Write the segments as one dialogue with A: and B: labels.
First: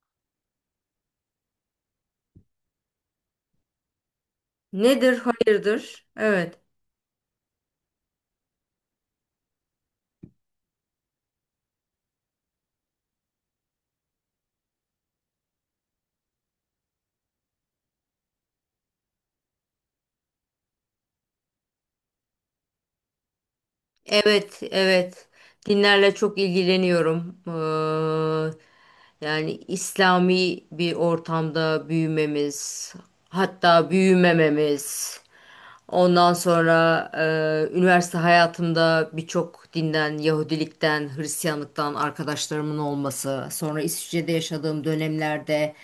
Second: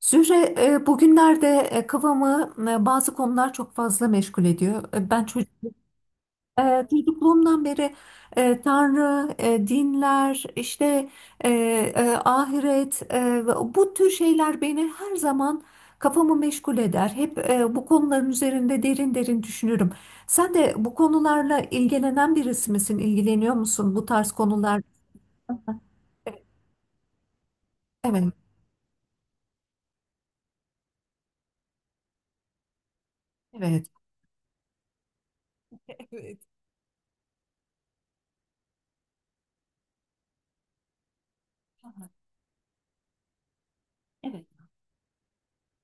A: Zühre, bugünlerde kafamı bazı konular çok fazla meşgul ediyor.
B: Nedir
A: Ben
B: hayırdır? Evet.
A: çocukluğumdan beri Tanrı, dinler, işte e, ahiret, bu tür şeyler beni her zaman kafamı meşgul eder. Hep bu konuların üzerinde derin derin düşünürüm. Sen de bu konularla ilgilenen birisi misin? İlgileniyor musun bu tarz
B: Evet,
A: konular?
B: evet. Dinlerle çok
A: Evet,
B: ilgileniyorum.
A: evet.
B: Yani İslami bir ortamda büyümemiz, hatta büyümememiz. Ondan
A: Evet.
B: sonra üniversite hayatımda birçok dinden, Yahudilikten, Hristiyanlıktan arkadaşlarımın olması. Sonra İsviçre'de
A: Evet,
B: yaşadığım dönemlerde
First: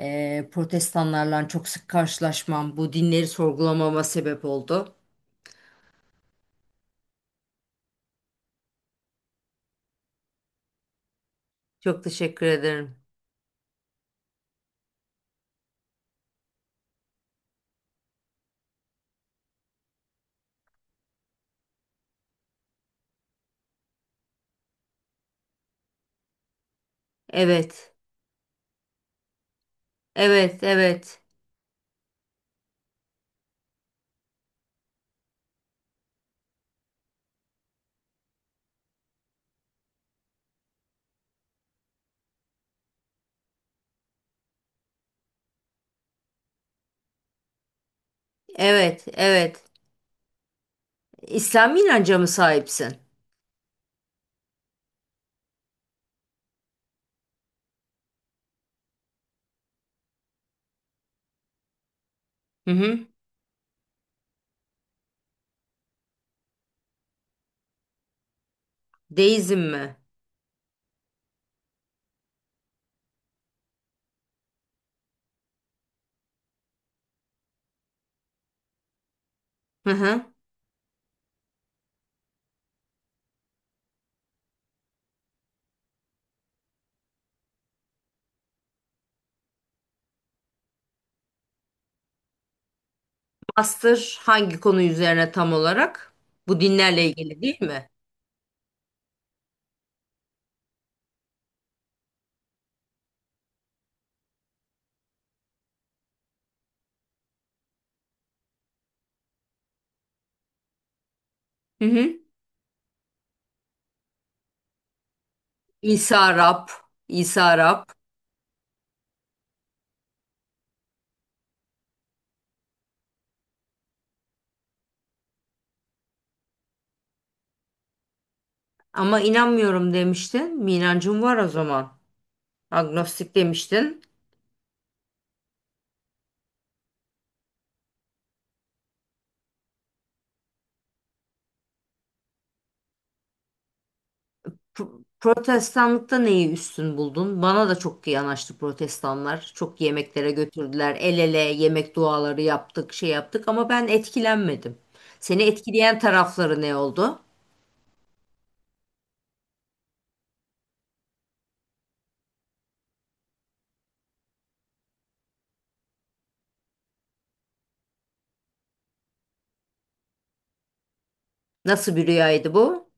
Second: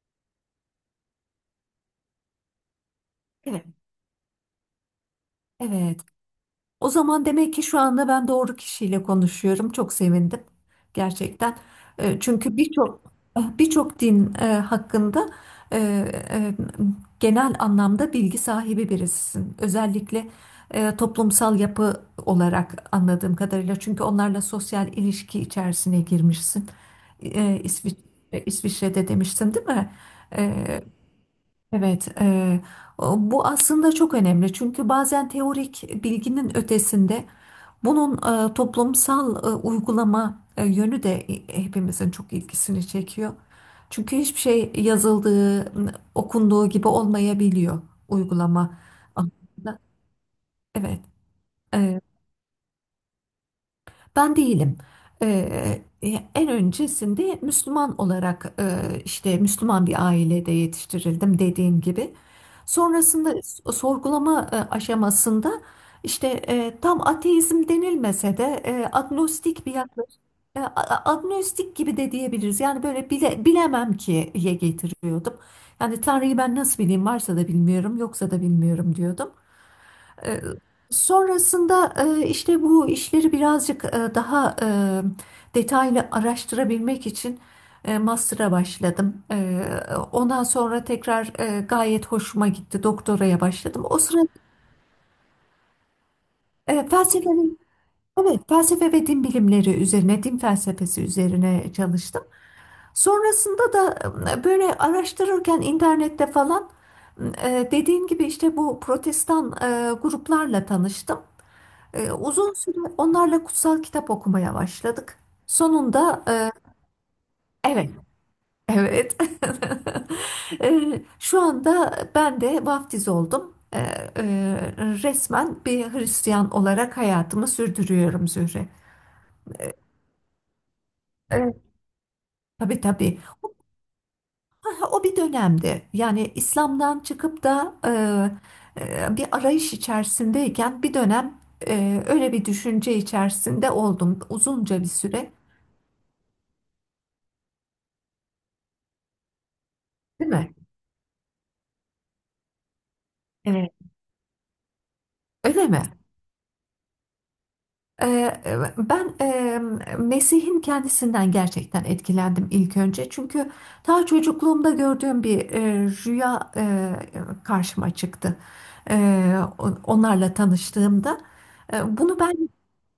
B: protestanlarla çok sık karşılaşmam bu dinleri
A: evet,
B: sorgulamama sebep oldu.
A: evet. O zaman demek ki şu anda ben doğru kişiyle konuşuyorum. Çok sevindim gerçekten.
B: Çok teşekkür
A: Çünkü
B: ederim.
A: birçok din hakkında e, e, genel anlamda bilgi sahibi birisisin. Özellikle toplumsal yapı olarak anladığım kadarıyla. Çünkü onlarla sosyal ilişki içerisine girmişsin. E,
B: Evet,
A: İsvi- İsviçre'de demiştin, değil mi?
B: evet,
A: E,
B: evet,
A: Evet, bu aslında çok önemli çünkü bazen teorik bilginin ötesinde bunun toplumsal uygulama yönü de hepimizin çok ilgisini çekiyor. Çünkü hiçbir şey yazıldığı, okunduğu gibi olmayabiliyor uygulama
B: evet, evet.
A: anlamında. Evet,
B: İslami inanca mı sahipsin?
A: Ben değilim. Ee, e, En öncesinde Müslüman olarak işte Müslüman bir ailede yetiştirildim dediğim gibi.
B: Hı hı.
A: Sonrasında sorgulama aşamasında işte tam ateizm denilmese de
B: Deizm
A: agnostik bir
B: mi?
A: yaklaşım. Agnostik gibi de diyebiliriz. Yani böyle bilemem ki'ye getiriyordum. Yani Tanrı'yı ben nasıl bileyim varsa da bilmiyorum yoksa da bilmiyorum diyordum.
B: Hı hı.
A: E, Sonrasında işte bu işleri birazcık daha detaylı araştırabilmek için master'a başladım. Ondan sonra tekrar gayet hoşuma gitti. Doktoraya başladım. O
B: Master
A: sırada
B: hangi konu üzerine tam olarak? Bu
A: e,
B: dinlerle
A: felsefe,
B: ilgili değil mi?
A: evet, felsefe ve din bilimleri üzerine, din felsefesi üzerine çalıştım. Sonrasında da böyle araştırırken internette falan dediğim gibi işte bu protestan gruplarla tanıştım.
B: Hı hı.
A: Uzun süre onlarla kutsal kitap okumaya başladık. Sonunda
B: İsa Rab, İsa Rab.
A: evet, evet. Şu anda ben de vaftiz oldum. E, Resmen bir Hristiyan olarak hayatımı sürdürüyorum Zühre.
B: Ama inanmıyorum demiştin. Bir inancın var o
A: Evet.
B: zaman.
A: Tabii tabii.
B: Agnostik demiştin.
A: O bir dönemdi. Yani İslam'dan çıkıp da e, bir arayış içerisindeyken bir dönem öyle bir düşünce içerisinde oldum. Uzunca bir süre,
B: Protestanlıkta neyi üstün buldun? Bana da çok yanaştı protestanlar. Çok
A: değil
B: yemeklere
A: mi?
B: götürdüler. El ele yemek duaları yaptık, şey yaptık ama
A: Evet.
B: ben etkilenmedim. Seni
A: Öyle mi?
B: etkileyen tarafları ne oldu?
A: Ee, Ben Mesih'in kendisinden gerçekten etkilendim ilk önce. Çünkü daha çocukluğumda gördüğüm bir rüya karşıma çıktı. E, Onlarla tanıştığımda.
B: Nasıl bir
A: Bunu ben
B: rüyaydı bu?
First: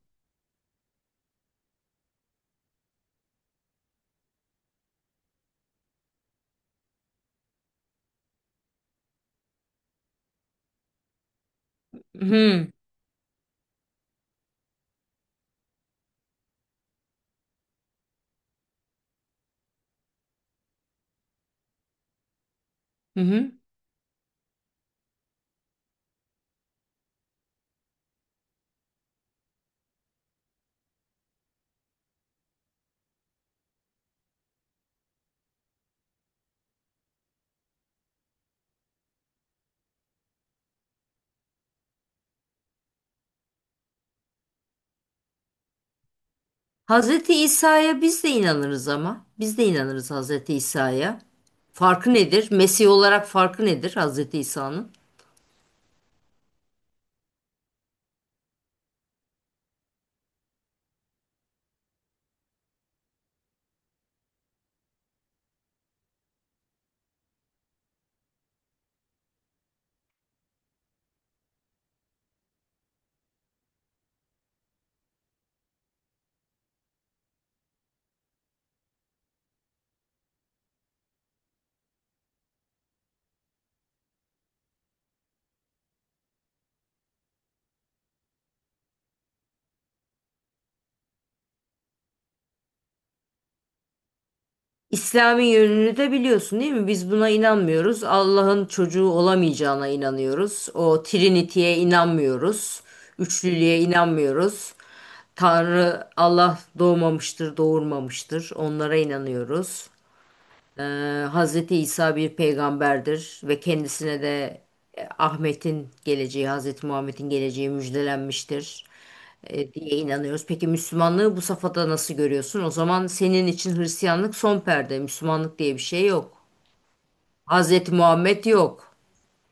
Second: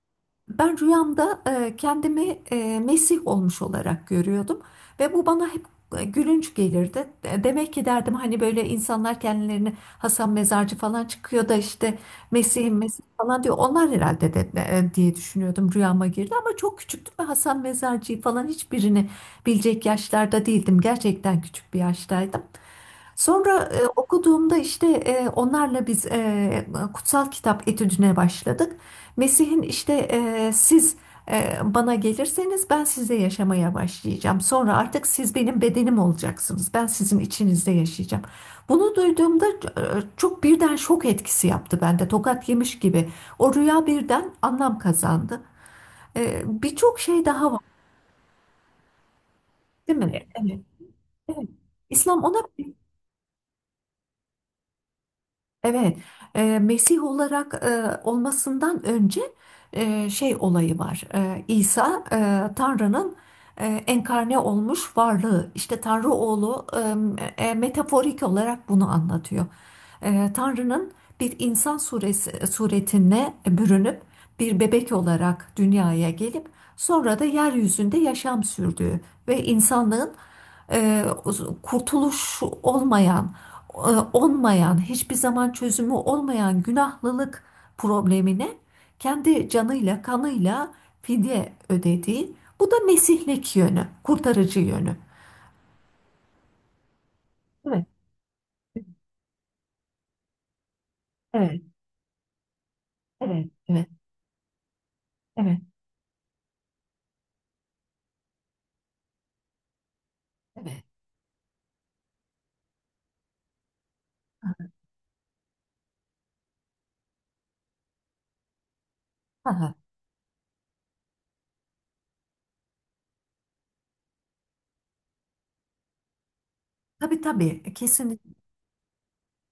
A: ben rüyamda kendimi Mesih olmuş olarak görüyordum ve bu bana hep gülünç gelirdi. Demek ki derdim hani böyle insanlar kendilerini Hasan Mezarcı falan çıkıyor da işte
B: Hı hı.
A: Mesih'im Mesih falan diyor. Onlar herhalde de diye düşünüyordum rüyama girdi ama çok küçüktüm ve Hasan Mezarcı'yı falan hiçbirini bilecek yaşlarda değildim. Gerçekten küçük bir yaştaydım.
B: Hı.
A: Sonra okuduğumda işte onlarla biz kutsal kitap etüdüne başladık. Mesih'in işte siz bana gelirseniz ben size yaşamaya başlayacağım. Sonra artık siz benim bedenim olacaksınız. Ben sizin içinizde yaşayacağım. Bunu duyduğumda çok birden şok etkisi yaptı bende. Tokat yemiş gibi. O rüya birden anlam kazandı. Birçok şey
B: Hazreti
A: daha var,
B: İsa'ya biz de inanırız ama. Biz de
A: değil mi?
B: inanırız Hazreti
A: Evet.
B: İsa'ya.
A: Evet.
B: Farkı
A: İslam ona.
B: nedir? Mesih olarak farkı nedir Hazreti İsa'nın?
A: Evet, Mesih olarak olmasından önce şey olayı var. İsa Tanrı'nın enkarne olmuş varlığı. İşte Tanrı oğlu metaforik olarak bunu anlatıyor. Tanrı'nın bir insan suretine bürünüp bir bebek olarak dünyaya gelip sonra da yeryüzünde yaşam sürdüğü ve insanlığın e, kurtuluş olmayan e, olmayan, hiçbir zaman çözümü olmayan günahlılık problemine kendi canıyla, kanıyla fidye ödediği, bu da mesihlik yönü, kurtarıcı yönü.
B: İslami yönünü de biliyorsun değil mi? Biz buna
A: Evet,
B: inanmıyoruz. Allah'ın çocuğu olamayacağına inanıyoruz. O
A: evet,
B: Trinity'ye inanmıyoruz.
A: evet,
B: Üçlülüğe
A: evet,
B: inanmıyoruz.
A: evet,
B: Tanrı Allah doğmamıştır, doğurmamıştır. Onlara inanıyoruz.
A: evet.
B: Hazreti İsa bir peygamberdir ve kendisine de Ahmet'in geleceği, Hazreti Muhammed'in geleceği müjdelenmiştir
A: Aha.
B: diye inanıyoruz. Peki Müslümanlığı bu safhada nasıl görüyorsun? O zaman senin için Hristiyanlık son perde, Müslümanlık diye bir şey yok.
A: Tabii tabii,
B: Hazreti
A: kesinlikle.
B: Muhammed yok.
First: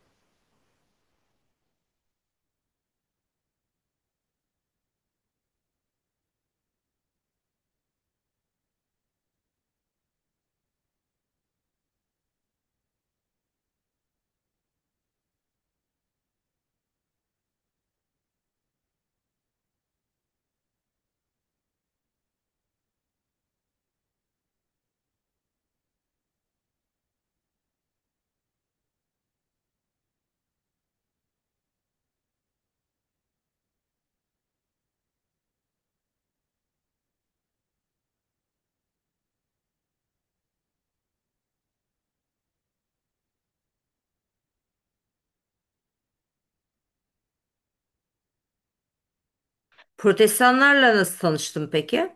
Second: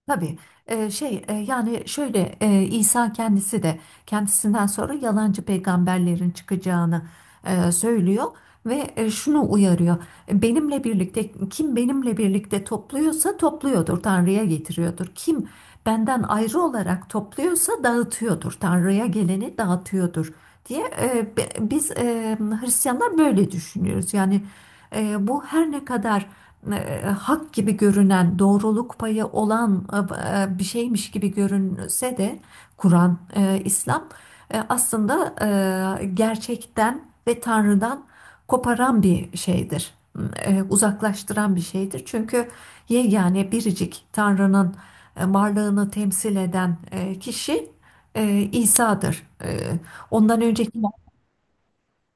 A: Tabii yani şöyle İsa kendisi de kendisinden sonra yalancı peygamberlerin çıkacağını söylüyor ve şunu uyarıyor. Benimle birlikte kim benimle birlikte topluyorsa topluyordur Tanrı'ya getiriyordur. Kim benden ayrı olarak topluyorsa dağıtıyordur Tanrı'ya geleni dağıtıyordur diye biz Hristiyanlar böyle düşünüyoruz. Yani bu her ne kadar hak gibi görünen, doğruluk payı olan bir şeymiş gibi görünse de Kur'an, İslam aslında gerçekten ve Tanrı'dan koparan bir şeydir. Uzaklaştıran bir şeydir. Çünkü yegane biricik Tanrı'nın varlığını temsil eden kişi İsa'dır. Ondan önceki
B: Protestanlarla nasıl tanıştın peki?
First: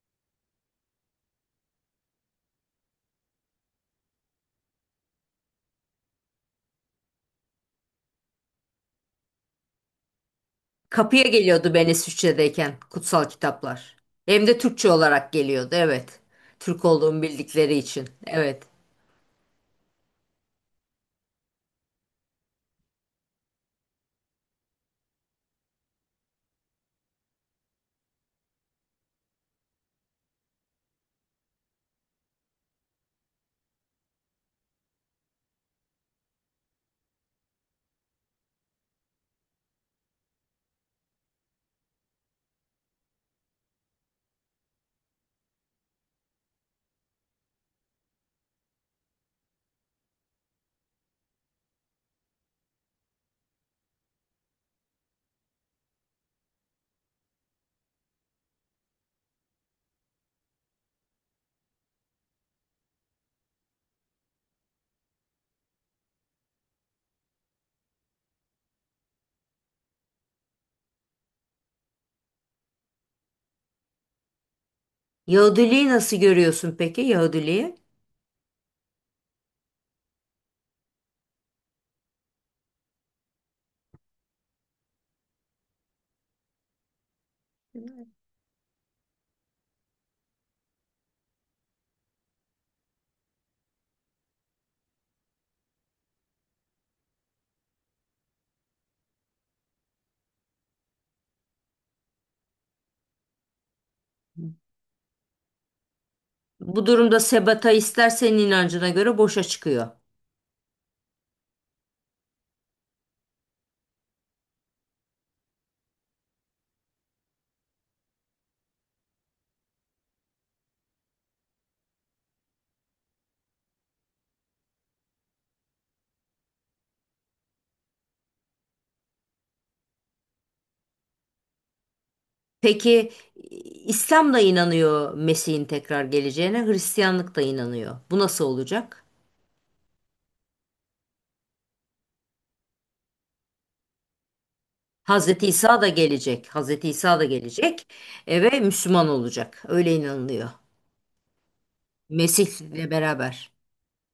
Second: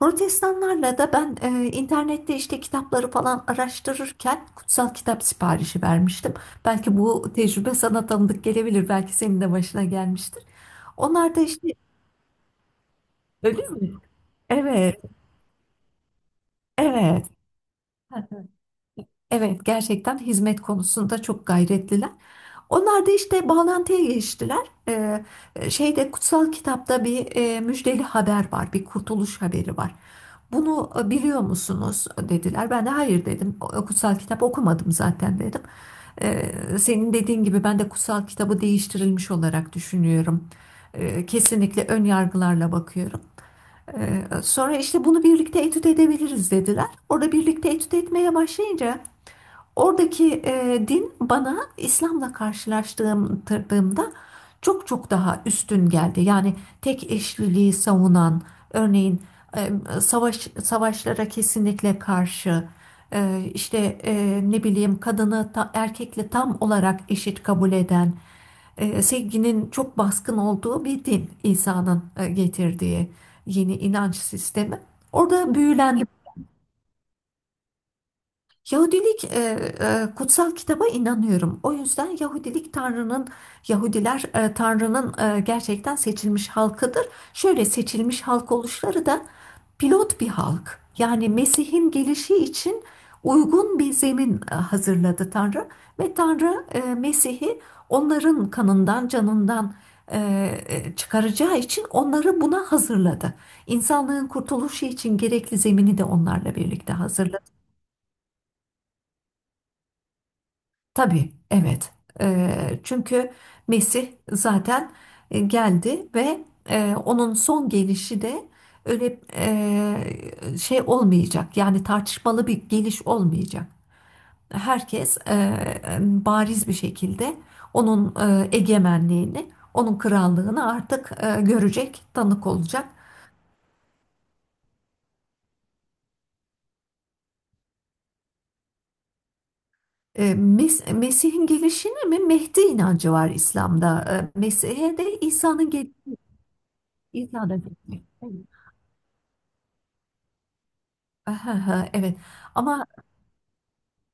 A: Protestanlarla da ben internette işte kitapları falan araştırırken kutsal kitap siparişi vermiştim. Belki bu tecrübe sana tanıdık gelebilir. Belki senin de başına gelmiştir.
B: Kapıya
A: Onlar da işte.
B: geliyordu ben İsviçre'deyken kutsal
A: Öyle mi?
B: kitaplar. Hem de Türkçe
A: Evet,
B: olarak geliyordu, evet. Türk olduğumu
A: evet.
B: bildikleri için, evet.
A: Evet, gerçekten hizmet konusunda çok gayretliler. Onlar da işte bağlantıya geçtiler. Şeyde Kutsal kitapta bir müjdeli haber var, bir kurtuluş haberi var. Bunu biliyor musunuz dediler. Ben de hayır dedim. Kutsal kitap okumadım zaten dedim. Ee, Senin dediğin gibi ben de kutsal kitabı değiştirilmiş olarak düşünüyorum. Kesinlikle ön yargılarla bakıyorum. Sonra işte bunu birlikte etüt edebiliriz dediler. Orada birlikte etüt etmeye başlayınca oradaki din bana İslam'la karşılaştırdığımda çok çok daha üstün geldi. Yani tek eşliliği savunan, örneğin e, savaşlara kesinlikle karşı, işte ne bileyim kadını erkekle tam olarak eşit kabul eden, sevginin çok baskın olduğu bir din İsa'nın getirdiği yeni inanç sistemi. Orada
B: Yahudiliği
A: büyülendim.
B: nasıl görüyorsun peki Yahudiliği?
A: Yahudilik. Kutsal kitaba inanıyorum. O yüzden Yahudiler Tanrı'nın gerçekten seçilmiş halkıdır. Şöyle seçilmiş halk oluşları da pilot bir halk. Yani Mesih'in gelişi için uygun bir zemin hazırladı Tanrı ve Tanrı Mesih'i onların kanından, canından e, çıkaracağı için onları buna hazırladı. İnsanlığın kurtuluşu için gerekli zemini de onlarla
B: Bu
A: birlikte
B: durumda
A: hazırladı.
B: sebata ister senin inancına göre boşa çıkıyor.
A: Tabii, evet. Çünkü Mesih zaten geldi ve onun son gelişi de öyle olmayacak. Yani tartışmalı bir geliş olmayacak. Herkes bariz bir şekilde onun egemenliğini, onun krallığını artık görecek, tanık olacak.
B: Peki İslam da inanıyor Mesih'in tekrar geleceğine, Hristiyanlık da inanıyor. Bu nasıl olacak?
A: Mesih'in gelişine mi? Mehdi inancı var İslam'da. Mesih'e de
B: Hazreti İsa da gelecek. Hazreti İsa da
A: İsa'da.
B: gelecek ve Müslüman olacak. Öyle inanılıyor.
A: Ahaha, evet
B: Mesih'le
A: ama
B: beraber.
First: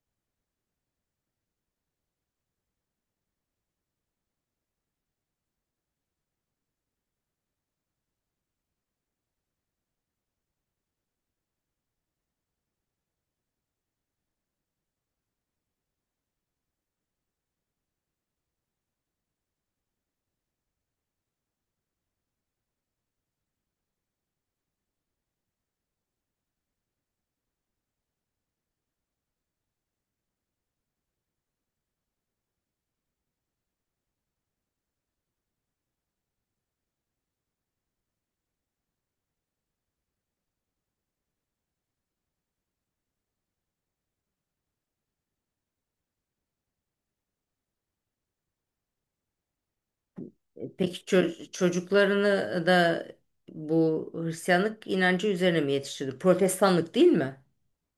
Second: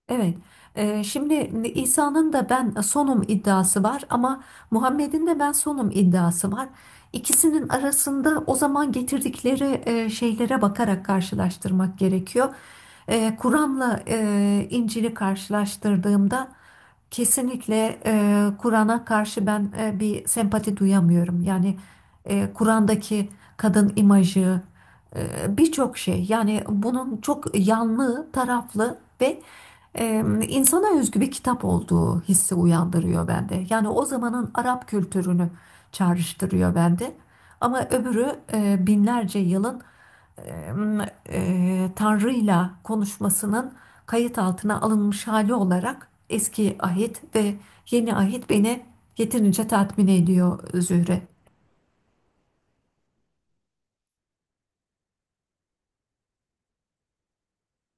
A: evet. Şimdi İsa'nın da ben sonum iddiası var ama Muhammed'in de ben sonum iddiası var. İkisinin arasında o zaman getirdikleri şeylere bakarak karşılaştırmak gerekiyor. Kur'an'la İncil'i karşılaştırdığımda kesinlikle Kur'an'a karşı ben bir sempati duyamıyorum. Yani Kur'an'daki kadın imajı, e, birçok şey. Yani bunun çok yanlı, taraflı ve insana özgü bir kitap olduğu hissi uyandırıyor bende. Yani o zamanın Arap kültürünü çağrıştırıyor bende. Ama öbürü, binlerce yılın em, Tanrı'yla konuşmasının kayıt altına alınmış hali olarak eski ahit ve yeni ahit beni yeterince tatmin ediyor
B: Peki
A: Zühre.
B: çocuklarını da bu Hristiyanlık inancı üzerine mi yetiştirdi? Protestanlık değil mi?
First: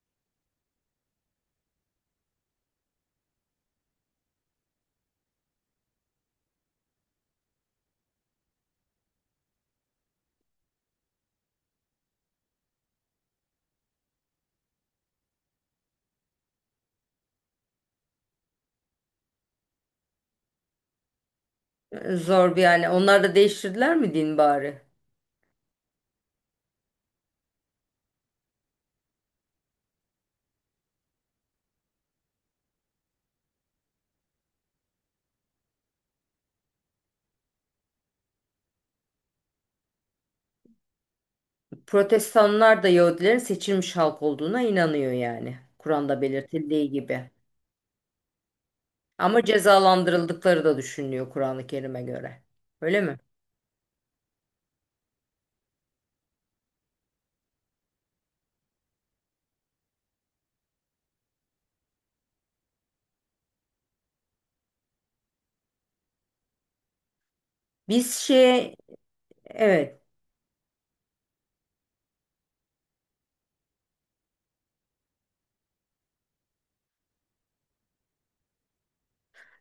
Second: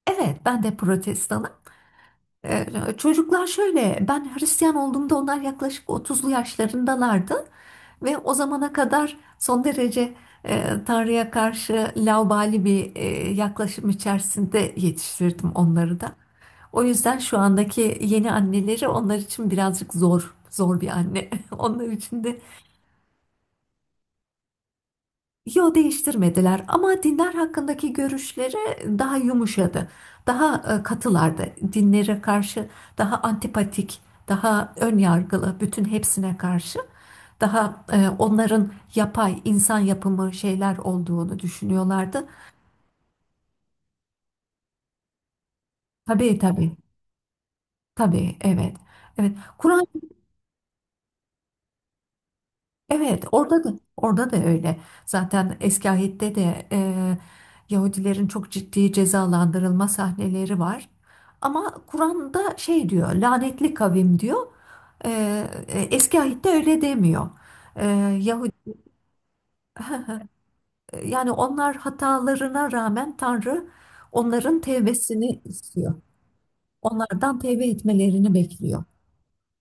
A: Evet, ben de protestanım. Ee, Çocuklar şöyle, ben Hristiyan olduğumda onlar yaklaşık otuzlu yaşlarındalardı ve o zamana kadar son derece Tanrı'ya karşı laubali bir yaklaşım içerisinde yetiştirdim onları da. O yüzden şu andaki yeni anneleri onlar için birazcık zor, zor bir anne. Onlar için de.
B: Zor bir yani. Onlar da değiştirdiler mi din bari?
A: Yo, değiştirmediler ama dinler hakkındaki görüşleri daha yumuşadı. Daha katılardı. Dinlere karşı daha antipatik, daha ön yargılı, bütün hepsine karşı daha onların yapay insan yapımı şeyler olduğunu düşünüyorlardı.
B: Protestanlar da Yahudilerin seçilmiş halk olduğuna inanıyor yani. Kur'an'da
A: Tabii tabii.
B: belirtildiği gibi.
A: Tabii evet. Evet.
B: Ama
A: Kur'an.
B: cezalandırıldıkları da düşünülüyor Kur'an-ı Kerim'e göre. Öyle mi?
A: Evet, orada da öyle. Zaten eski ahit'te de Yahudilerin çok ciddi cezalandırılma sahneleri var. Ama Kur'an'da şey diyor, lanetli kavim diyor. E, Eski ahit'te öyle demiyor. E,
B: Biz
A: Yahudi,
B: şey, evet.
A: Yani onlar hatalarına rağmen Tanrı onların tevbesini istiyor. Onlardan tevbe etmelerini bekliyor.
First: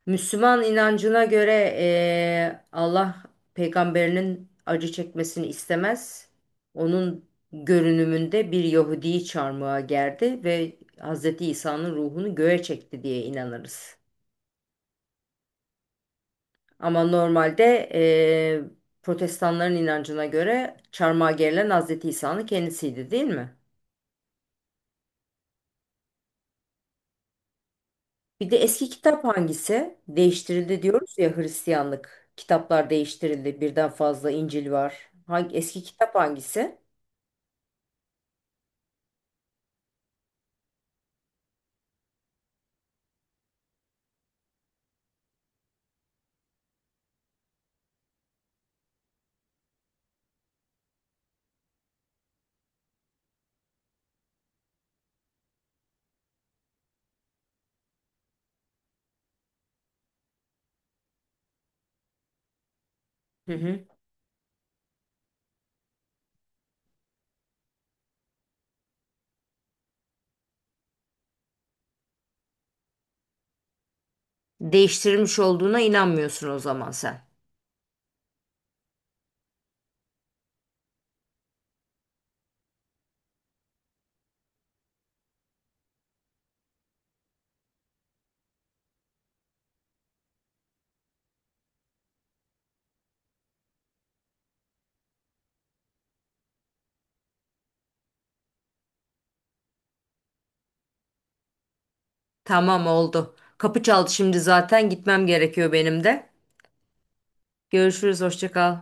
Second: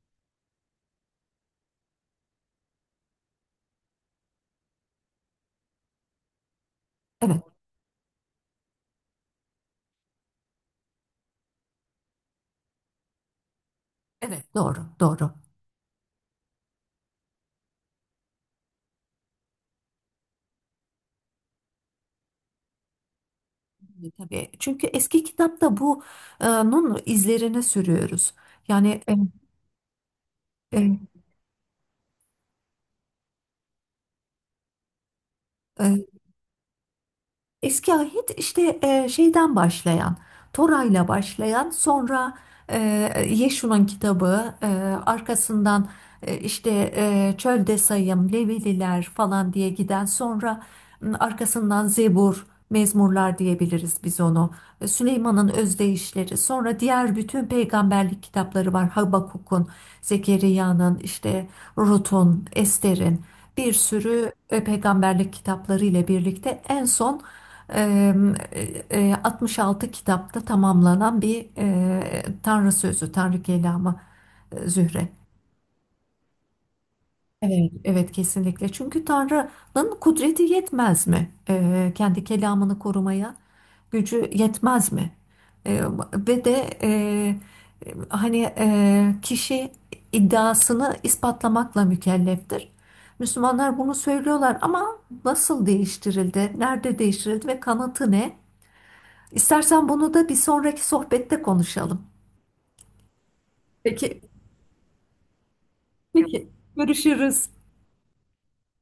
B: Müslüman inancına göre Allah peygamberinin acı çekmesini istemez. Onun
A: Evet,
B: görünümünde bir Yahudi'yi çarmıha gerdi ve Hz. İsa'nın ruhunu göğe çekti diye inanırız.
A: evet doğru, doğru.
B: Ama normalde eee, protestanların inancına göre çarmıha gerilen Hazreti İsa'nın kendisiydi değil mi?
A: Tabii. Çünkü eski kitapta bunun izlerine sürüyoruz.
B: Bir de eski
A: Yani
B: kitap hangisi? Değiştirildi
A: e,
B: diyoruz ya Hristiyanlık. Kitaplar değiştirildi. Birden fazla İncil var. Hangi, eski
A: e,
B: kitap hangisi?
A: eski ahit işte Toray'la başlayan, sonra e, Yeşu'nun kitabı, arkasından e, işte Çölde Sayım, Levililer falan diye giden, sonra arkasından Zebur, Mezmurlar diyebiliriz biz onu. Süleyman'ın özdeyişleri, sonra diğer bütün peygamberlik kitapları var. Habakuk'un, Zekeriya'nın, işte Rut'un, Ester'in
B: Hı
A: bir
B: hı.
A: sürü peygamberlik kitapları ile birlikte en son Eee, 66 kitapta tamamlanan bir Tanrı sözü, Tanrı kelamı Zühre.
B: Değiştirilmiş olduğuna inanmıyorsun o zaman sen.
A: Evet. Evet kesinlikle. Çünkü Tanrı'nın kudreti yetmez mi? Kendi kelamını korumaya gücü yetmez mi? Eee, Ve de hani kişi iddiasını ispatlamakla mükelleftir. Müslümanlar bunu söylüyorlar ama nasıl değiştirildi? Nerede değiştirildi ve kanıtı ne? İstersen bunu da bir sonraki sohbette konuşalım.
B: Tamam oldu. Kapı çaldı
A: Peki,
B: şimdi zaten gitmem gerekiyor benim de.
A: peki. Görüşürüz.
B: Görüşürüz, hoşça kal.